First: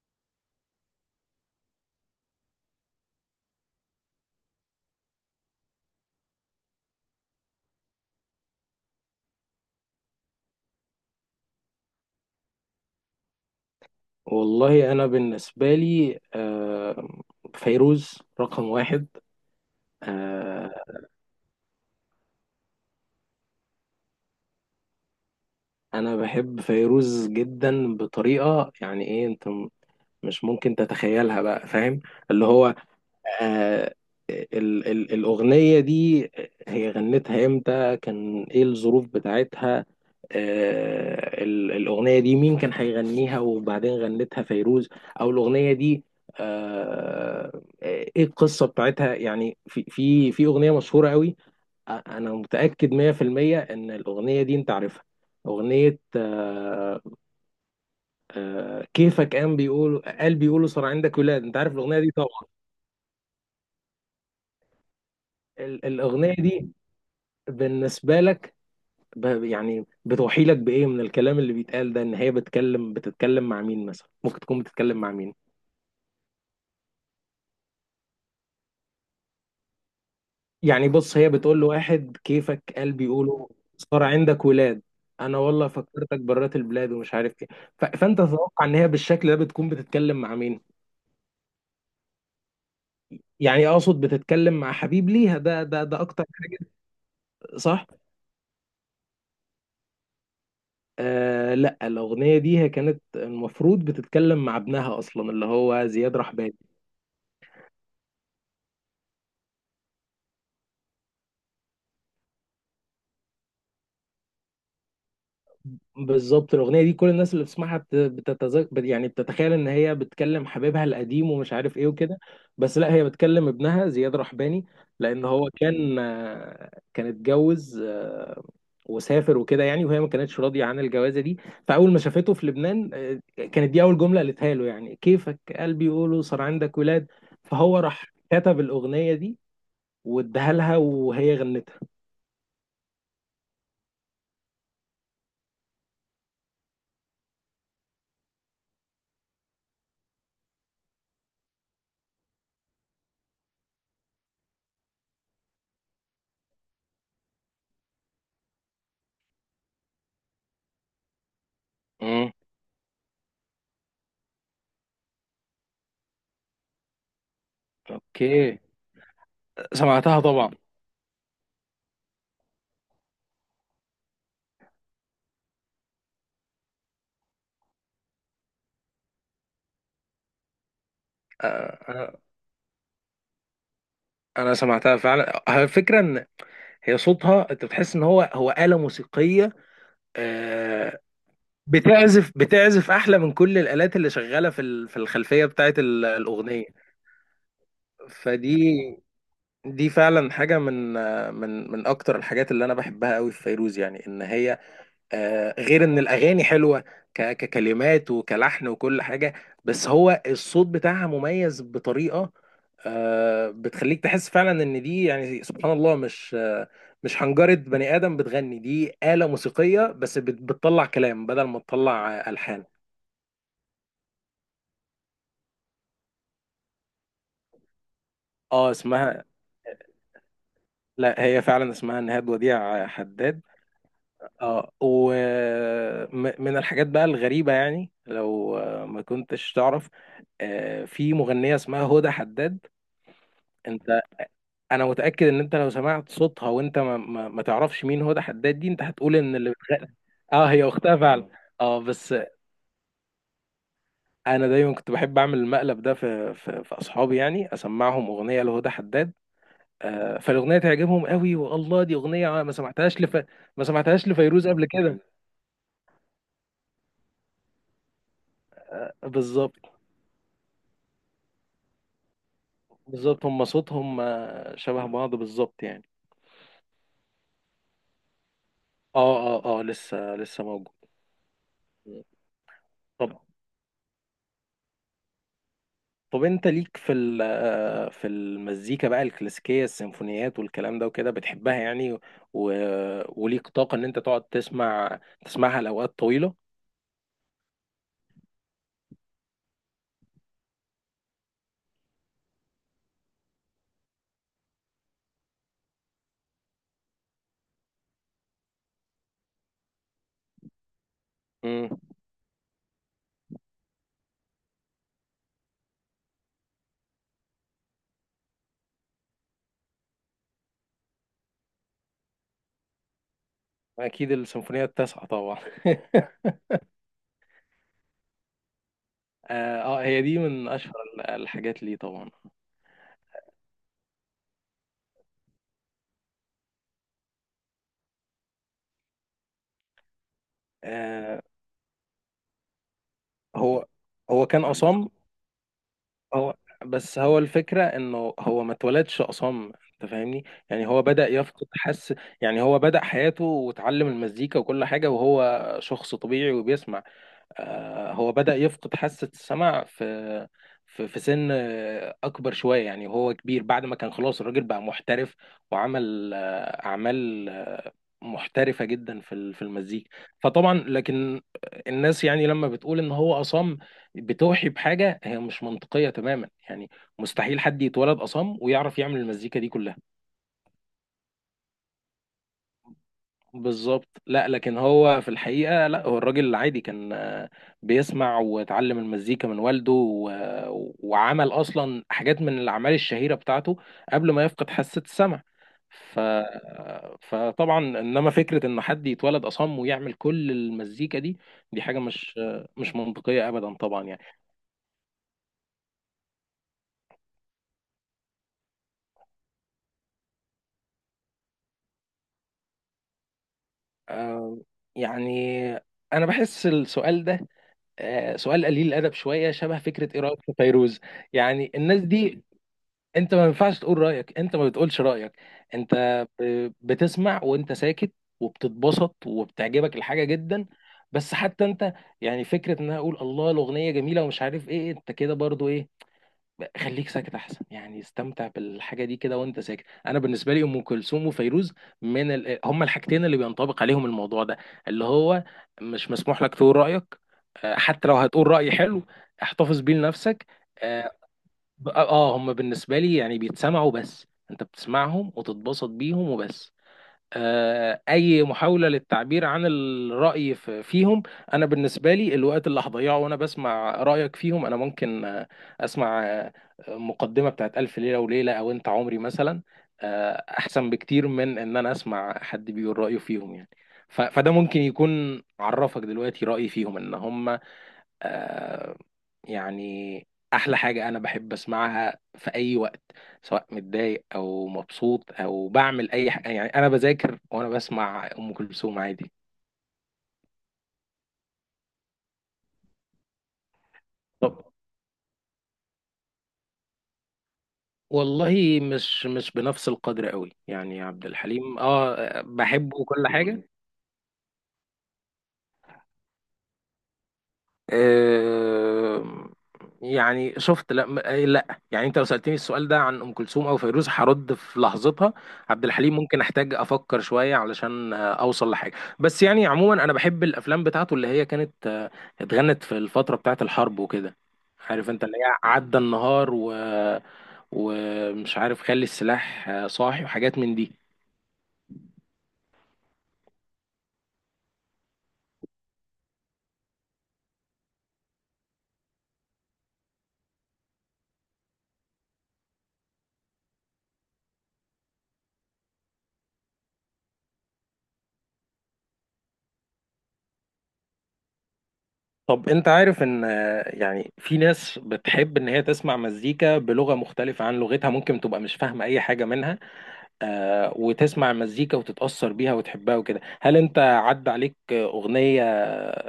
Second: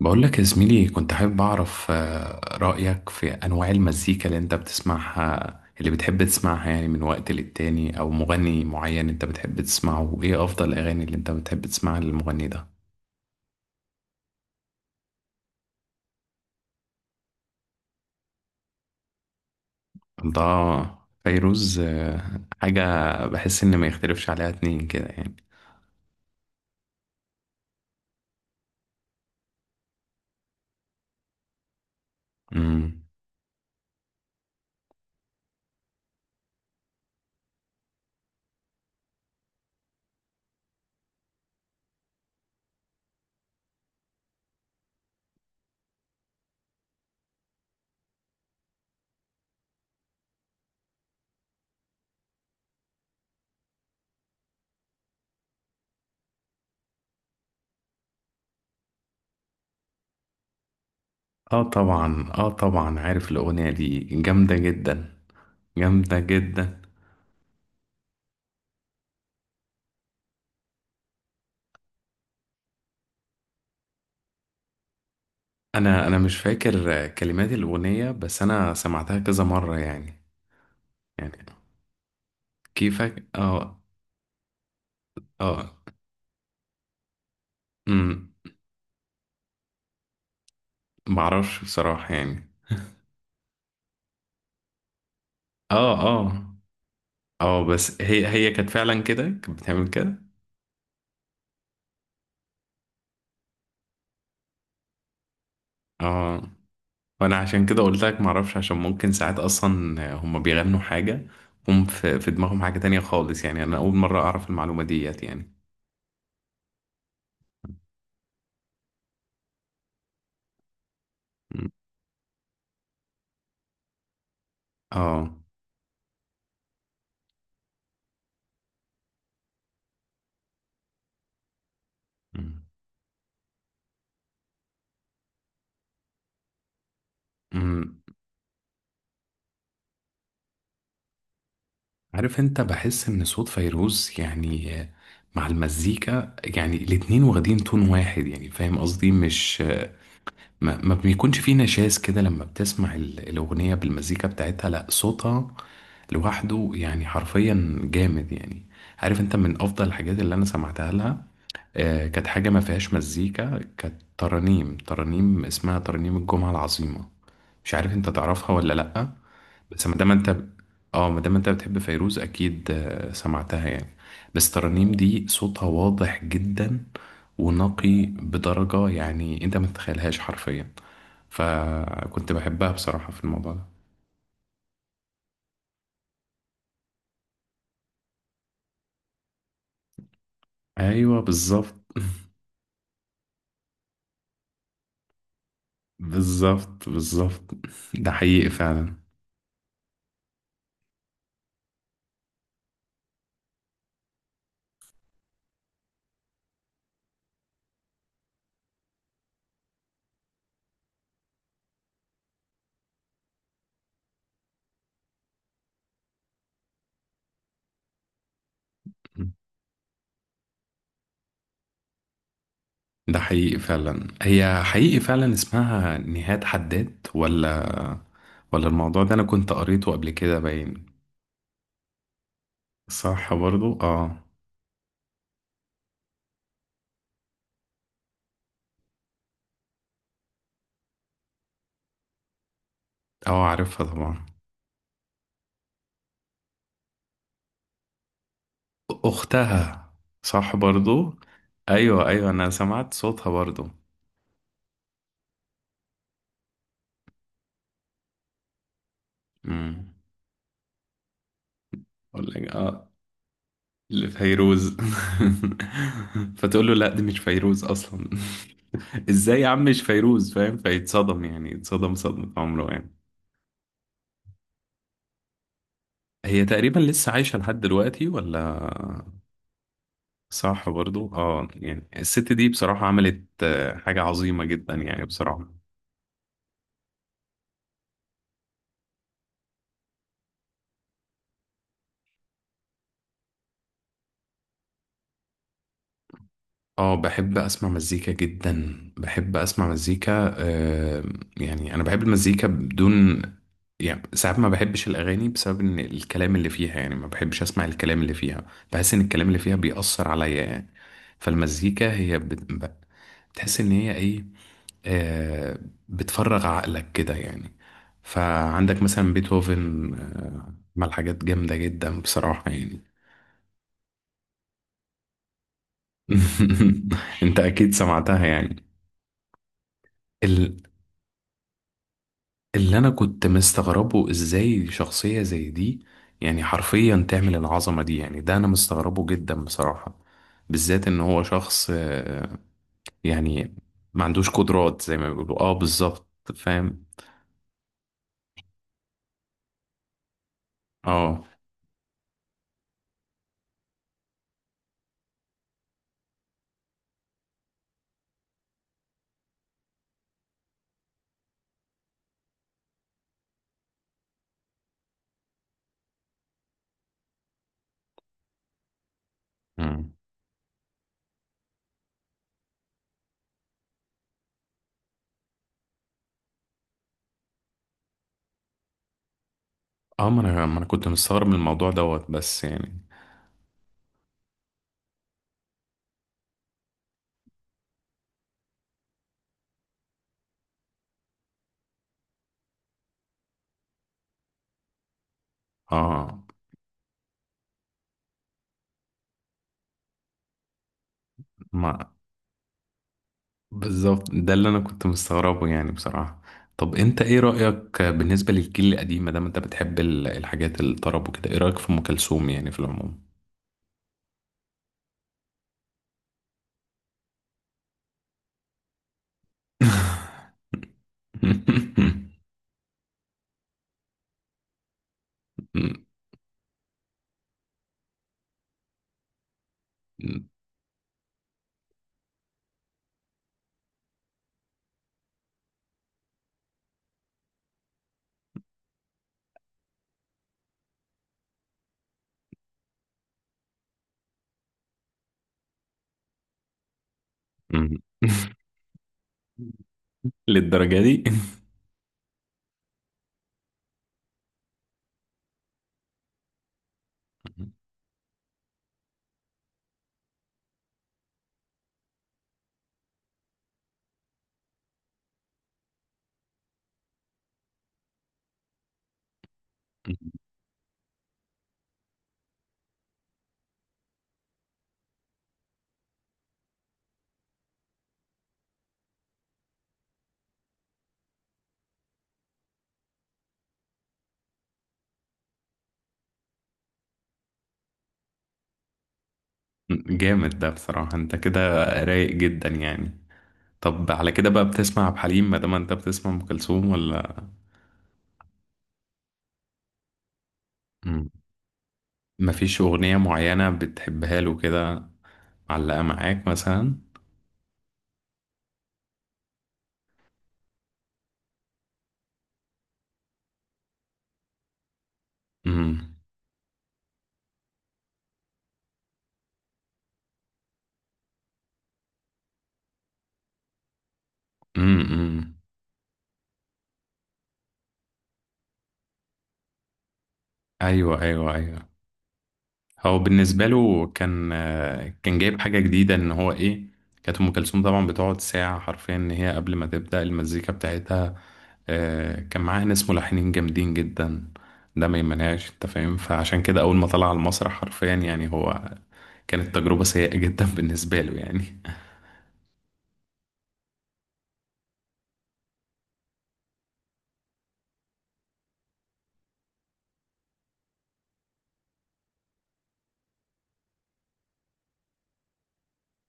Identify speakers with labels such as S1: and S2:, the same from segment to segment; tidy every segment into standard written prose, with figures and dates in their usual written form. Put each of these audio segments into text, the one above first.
S1: بقول لك يا زميلي، كنت حابب أعرف رأيك في أنواع المزيكا اللي أنت بتسمعها، اللي بتحب تسمعها، يعني من وقت للتاني، أو مغني معين أنت بتحب تسمعه، وإيه أفضل الأغاني اللي أنت بتحب تسمعها للمغني ده؟
S2: والله أنا بالنسبة لي فيروز رقم واحد.
S1: ده
S2: آه،
S1: فيروز. حاجة بحس إن ما يختلفش عليها اتنين كده يعني.
S2: أنا بحب فيروز جدا بطريقة يعني إيه، أنت مش ممكن تتخيلها بقى، فاهم؟ اللي هو
S1: مم.
S2: آه، ال ال الأغنية دي هي غنتها امتى، كان ايه الظروف بتاعتها؟ الأغنية دي مين كان هيغنيها وبعدين غنتها فيروز؟ أو الأغنية دي ايه القصة بتاعتها يعني؟ في في في أغنية مشهورة قوي، أنا متأكد 100% إن الأغنية دي أنت عارفها. أغنية كيفك، قام بيقولوا، قال بيقولوا صار عندك ولاد. أنت
S1: آه
S2: عارف الأغنية دي
S1: طبعا،
S2: طبعا.
S1: آه طبعا، عارف الأغنية دي، جامدة جدا، جامدة
S2: الأغنية دي
S1: جدا.
S2: بالنسبة لك، يعني بتوحي لك بإيه من الكلام اللي بيتقال ده؟ إن هي بتتكلم مع مين مثلا، ممكن تكون بتتكلم مع مين؟
S1: انا مش فاكر كلمات الاغنيه، بس انا سمعتها كذا مره يعني.
S2: يعني بص، هي
S1: يعني
S2: بتقول له واحد: كيفك قلبي،
S1: كيفك،
S2: يقوله
S1: اه.
S2: صار عندك ولاد، أنا والله
S1: اه.
S2: فكرتك برات البلاد ومش عارف إيه. فأنت
S1: امم
S2: تتوقع إن هي بالشكل ده بتكون بتتكلم مع مين؟
S1: معرفش بصراحة يعني.
S2: يعني أقصد بتتكلم مع حبيب ليها ده ده
S1: اه،
S2: ده أكتر،
S1: اه، اه،
S2: صح؟
S1: بس هي كانت فعلا كده، كانت بتعمل كده.
S2: لا، الأغنية دي هي كانت المفروض بتتكلم مع ابنها أصلا، اللي هو زياد
S1: اه.
S2: رحباني.
S1: وانا عشان كده قلت لك معرفش، عشان ممكن ساعات اصلا هم بيغنوا حاجة، هم في دماغهم حاجة تانية خالص يعني. انا اول مرة اعرف المعلومة ديت يعني.
S2: بالظبط، الاغنيه دي كل الناس اللي بتسمعها بتتذكر، يعني بتتخيل ان هي بتكلم حبيبها القديم ومش
S1: أمم.
S2: عارف ايه وكده. بس لا، هي بتكلم ابنها زياد رحباني. لان
S1: اه.
S2: هو كان كان اتجوز وسافر وكده يعني، وهي ما كانتش راضيه عن الجوازه دي. فاول ما شافته في
S1: أمم.
S2: لبنان كانت دي اول جمله قالتها له، يعني كيفك قلبي، يقوله صار عندك ولاد. فهو
S1: أمم.
S2: راح كتب الاغنيه دي واداها لها وهي غنتها.
S1: عارف انت، بحس ان صوت فيروز، يعني مع المزيكا، يعني الاتنين واخدين تون واحد، يعني فاهم قصدي؟ مش ما بيكونش فيه نشاز كده لما بتسمع الأغنية بالمزيكا بتاعتها، لا صوتها لوحده يعني حرفيا جامد يعني. عارف انت، من أفضل الحاجات اللي أنا سمعتها لها، كانت
S2: امم.
S1: حاجة ما فيهاش مزيكا، كانت ترانيم، ترانيم اسمها ترانيم الجمعة العظيمة. مش عارف انت تعرفها
S2: اوكي.
S1: ولا لأ؟ بس ما دام
S2: سمعتها
S1: انت،
S2: طبعا.
S1: اه، ما دام انت بتحب فيروز، أكيد سمعتها يعني. بس ترانيم دي صوتها واضح جدا ونقي بدرجة، يعني انت ما تتخيلهاش حرفيا.
S2: آه،
S1: فكنت بحبها بصراحة في الموضوع ده.
S2: انا سمعتها فعلا. على فكره، ان هي صوتها انت بتحس ان هو آلة موسيقيه، آه،
S1: أيوه بالظبط.
S2: بتعزف احلى من كل الآلات اللي شغاله في في الخلفيه بتاعت الاغنيه.
S1: بالظبط بالظبط. ده حقيقي
S2: فدي
S1: فعلا.
S2: دي فعلا حاجه من من اكتر الحاجات اللي انا بحبها قوي في فيروز. يعني ان هي غير ان الاغاني حلوه ككلمات وكلحن وكل حاجه، بس هو الصوت بتاعها مميز بطريقه بتخليك تحس فعلا ان دي، يعني سبحان الله، مش مش حنجره بني ادم بتغني، دي آلة موسيقيه بس بتطلع كلام بدل ما تطلع الحان.
S1: ده حقيقي فعلا، هي حقيقي فعلا اسمها نهاد حداد، ولا ولا
S2: اه،
S1: الموضوع ده أنا
S2: اسمها.
S1: كنت قريته قبل كده، باين.
S2: لا، هي فعلا اسمها نهاد وديع
S1: صح
S2: حداد.
S1: برضو، اه.
S2: اه، ومن الحاجات بقى الغريبه، يعني لو ما كنتش تعرف، في مغنيه اسمها هدى حداد.
S1: اه، عارفها
S2: انت،
S1: طبعا.
S2: انا متاكد ان انت لو سمعت صوتها وانت ما تعرفش مين هدى حداد دي، انت هتقول ان اللي
S1: أختها.
S2: بتغني، اه،
S1: صح
S2: هي اختها
S1: برضو.
S2: فعلا. اه
S1: أيوه
S2: بس،
S1: أيوه، أنا سمعت صوتها برضو.
S2: انا دايما كنت بحب اعمل المقلب ده في في اصحابي، يعني اسمعهم اغنيه لهدى حداد،
S1: امم.
S2: فالاغنيه تعجبهم قوي. والله دي اغنيه، ما سمعتهاش لفيروز قبل
S1: لفيروز.
S2: كده.
S1: فتقول له لا دي مش فيروز اصلا. ازاي يا عم
S2: بالظبط
S1: مش فيروز، فاهم، فيتصدم يعني، يتصدم صدمة عمره يعني.
S2: بالظبط، هم صوتهم شبه بعض بالظبط يعني.
S1: هي تقريبا لسه عايشة لحد دلوقتي، ولا؟
S2: اه اه اه، لسه لسه
S1: صح
S2: موجود.
S1: برضو، اه. يعني الست دي بصراحة
S2: طب
S1: عملت حاجة عظيمة جدا يعني، بصراحة.
S2: طب، انت ليك في في المزيكا بقى الكلاسيكيه، السيمفونيات والكلام ده وكده، بتحبها يعني؟ و... وليك طاقه ان انت تقعد تسمعها لاوقات طويله؟
S1: اه بحب اسمع مزيكا جدا، بحب اسمع مزيكا. يعني انا بحب المزيكا بدون، يعني ساعات ما بحبش الأغاني، بسبب إن الكلام اللي فيها، يعني ما بحبش أسمع الكلام اللي فيها. بحس إن الكلام اللي فيها بيأثر عليا يعني.
S2: امم.
S1: فالمزيكا هي بتحس إن هي إيه، آه بتفرغ عقلك كده يعني. فعندك مثلا بيتهوفن عمل حاجات جامدة جدا بصراحة يعني.
S2: اكيد، السيمفونيه التاسعه طبعا.
S1: أنت أكيد سمعتها يعني.
S2: اه، هي دي من اشهر الحاجات ليه طبعا.
S1: اللي انا كنت مستغربه، ازاي شخصية زي دي يعني حرفيا تعمل العظمة دي يعني، ده انا مستغربه جدا بصراحة، بالذات ان
S2: آه
S1: هو شخص. يعني
S2: هو
S1: ما
S2: هو
S1: عندوش
S2: كان
S1: قدرات
S2: اصم.
S1: زي ما بيقولوا، اه بالظبط.
S2: هو،
S1: فاهم.
S2: بس هو الفكرة، انه هو ما اتولدش أصم، انت فاهمني؟ يعني هو بدأ
S1: اه.
S2: يفقد حس. يعني هو بدأ حياته وتعلم المزيكا وكل حاجة وهو شخص طبيعي وبيسمع. هو بدأ يفقد حاسة السمع في في سن أكبر شوية يعني، وهو كبير، بعد ما كان خلاص الراجل بقى محترف وعمل أعمال محترفة جدا في في المزيكا.
S1: مم.
S2: فطبعا لكن الناس، يعني لما بتقول إن هو أصم، بتوحي بحاجة هي مش منطقية تماما يعني. مستحيل حد يتولد أصم ويعرف يعمل المزيكا دي كلها.
S1: اه، ما انا كنت مستغرب من الموضوع دوت، بس يعني.
S2: بالظبط، لا لكن هو في الحقيقة، لا هو الراجل العادي كان بيسمع وتعلم المزيكا من والده وعمل أصلا حاجات من الأعمال الشهيرة بتاعته قبل ما يفقد حاسة السمع. ف...
S1: اه.
S2: فطبعا، إنما فكرة إن حد يتولد أصم ويعمل كل المزيكا دي، دي حاجة
S1: ما.
S2: مش مش منطقية أبدا طبعا يعني.
S1: بالظبط، ده اللي انا كنت مستغربه يعني بصراحة. طب انت ايه رأيك بالنسبة للجيل القديم، ما دام انت بتحب الحاجات الطرب وكده، ايه رأيك في ام كلثوم يعني في العموم؟
S2: آه، يعني أنا بحس السؤال ده سؤال قليل الأدب شوية، شبه فكرة إيه رأيك في فيروز. يعني الناس دي انت ما ينفعش تقول رايك، انت ما بتقولش رايك، انت بتسمع وانت ساكت وبتتبسط وبتعجبك الحاجه جدا. بس حتى انت يعني، فكره ان انا اقول الله الاغنيه جميله ومش عارف ايه، انت كده برضو ايه. خليك ساكت احسن، يعني استمتع بالحاجه دي كده وانت ساكت. انا بالنسبه لي ام كلثوم وفيروز هما الحاجتين اللي بينطبق عليهم الموضوع ده، اللي هو مش مسموح لك تقول رايك، اه، حتى لو هتقول راي حلو، احتفظ بيه لنفسك.
S1: للدرجة
S2: آه،
S1: دي؟
S2: هم بالنسبه لي يعني بيتسمعوا بس، انت بتسمعهم وتتبسط بيهم وبس. اي محاوله للتعبير عن الراي فيهم، انا بالنسبه لي الوقت اللي هضيعه وانا بسمع رايك فيهم، انا ممكن اسمع مقدمه بتاعت الف ليله وليله، او انت عمري مثلا، آه احسن بكتير من ان انا اسمع حد بيقول رايه فيهم يعني. فده ممكن يكون عرفك دلوقتي رايي فيهم، ان هم آه، يعني احلى حاجة انا بحب اسمعها في اي وقت، سواء متضايق او مبسوط او بعمل اي حاجة يعني. انا بذاكر وانا بسمع ام كلثوم عادي.
S1: جامد ده بصراحة، انت كده رايق جدا يعني. طب على كده بقى
S2: طب،
S1: بتسمع عبد الحليم، ما دام انت بتسمع ام كلثوم، ولا؟
S2: والله مش بنفس القدر قوي يعني. عبد
S1: مم.
S2: الحليم اه،
S1: مفيش
S2: بحبه
S1: أغنية
S2: وكل حاجة.
S1: معينة بتحبها له كده، معلقة معاك مثلا؟
S2: آه، يعني شفت، لا لا يعني، انت لو سألتني السؤال ده عن ام كلثوم او فيروز هرد في لحظتها. عبد
S1: مم.
S2: الحليم ممكن احتاج افكر شوية علشان اوصل لحاجة. بس يعني عموما، انا بحب الافلام بتاعته، اللي هي كانت اتغنت في الفترة بتاعت الحرب وكده.
S1: مم.
S2: عارف انت، اللي
S1: مم.
S2: هي عدى النهار، ومش عارف خلي السلاح صاحي، وحاجات من دي.
S1: ايوه ايوه ايوه. هو بالنسبة له كان جايب حاجة جديدة، ان هو ايه، كانت ام كلثوم طبعا بتقعد ساعة حرفيا، ان هي قبل ما تبدأ المزيكا بتاعتها، كان معاه ناس ملحنين جامدين جدا. ده ما يمنعش، انت فاهم، فعشان كده اول ما طلع على المسرح حرفيا يعني هو، كانت تجربة سيئة جدا بالنسبة له يعني.
S2: طب انت عارف ان يعني في ناس بتحب ان هي تسمع مزيكا بلغة مختلفة عن لغتها، ممكن تبقى مش فاهمة اي حاجة منها، وتسمع مزيكا وتتأثر بيها وتحبها وكده. هل انت عدى عليك اغنية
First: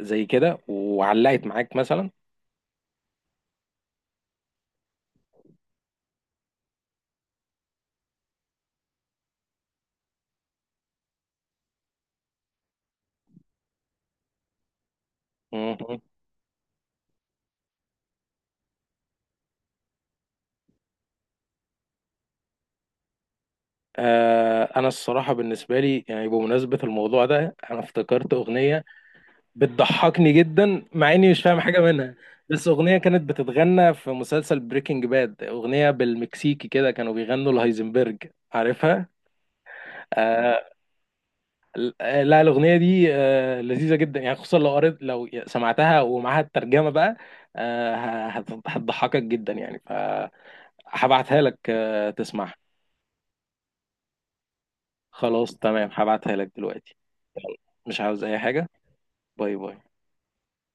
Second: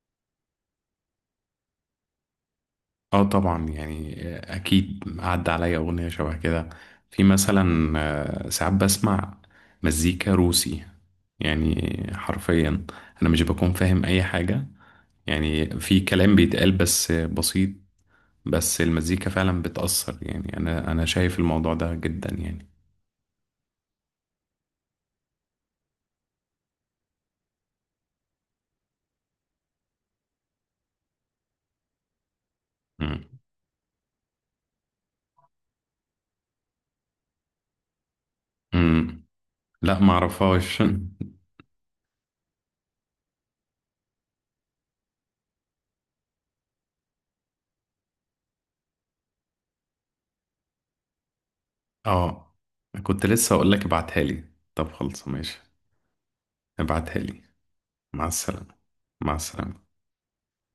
S2: زي كده وعلقت معاك مثلا؟
S1: اه طبعا، يعني اكيد عدى عليا اغنية شبه كده. في مثلا ساعات بسمع مزيكا روسي، يعني حرفيا انا مش بكون فاهم اي حاجة، يعني في
S2: مهم.
S1: كلام بيتقال بس بسيط. بس المزيكا فعلا بتأثر، يعني انا شايف الموضوع ده جدا يعني.
S2: انا الصراحة بالنسبة لي، يعني بمناسبة الموضوع ده، انا افتكرت اغنية بتضحكني جدا مع اني مش فاهم حاجه منها. بس اغنيه كانت بتتغنى في مسلسل بريكنج باد، اغنيه بالمكسيكي كده، كانوا بيغنوا الهايزنبرج، عارفها؟
S1: امم. لا ما
S2: آه
S1: اعرفهاش.
S2: لا، الاغنيه دي لذيذه جدا يعني، خصوصا لو سمعتها ومعاها الترجمه بقى، هتضحكك جدا يعني. فهبعتها لك
S1: اه.
S2: تسمعها.
S1: كنت لسه اقول لك ابعتها لي، طب خلص
S2: خلاص
S1: ماشي.
S2: تمام، هبعتها لك دلوقتي.
S1: ابعتها لي.
S2: مش عاوز
S1: مع
S2: اي حاجه.
S1: السلامة. مع
S2: باي باي.
S1: السلامة.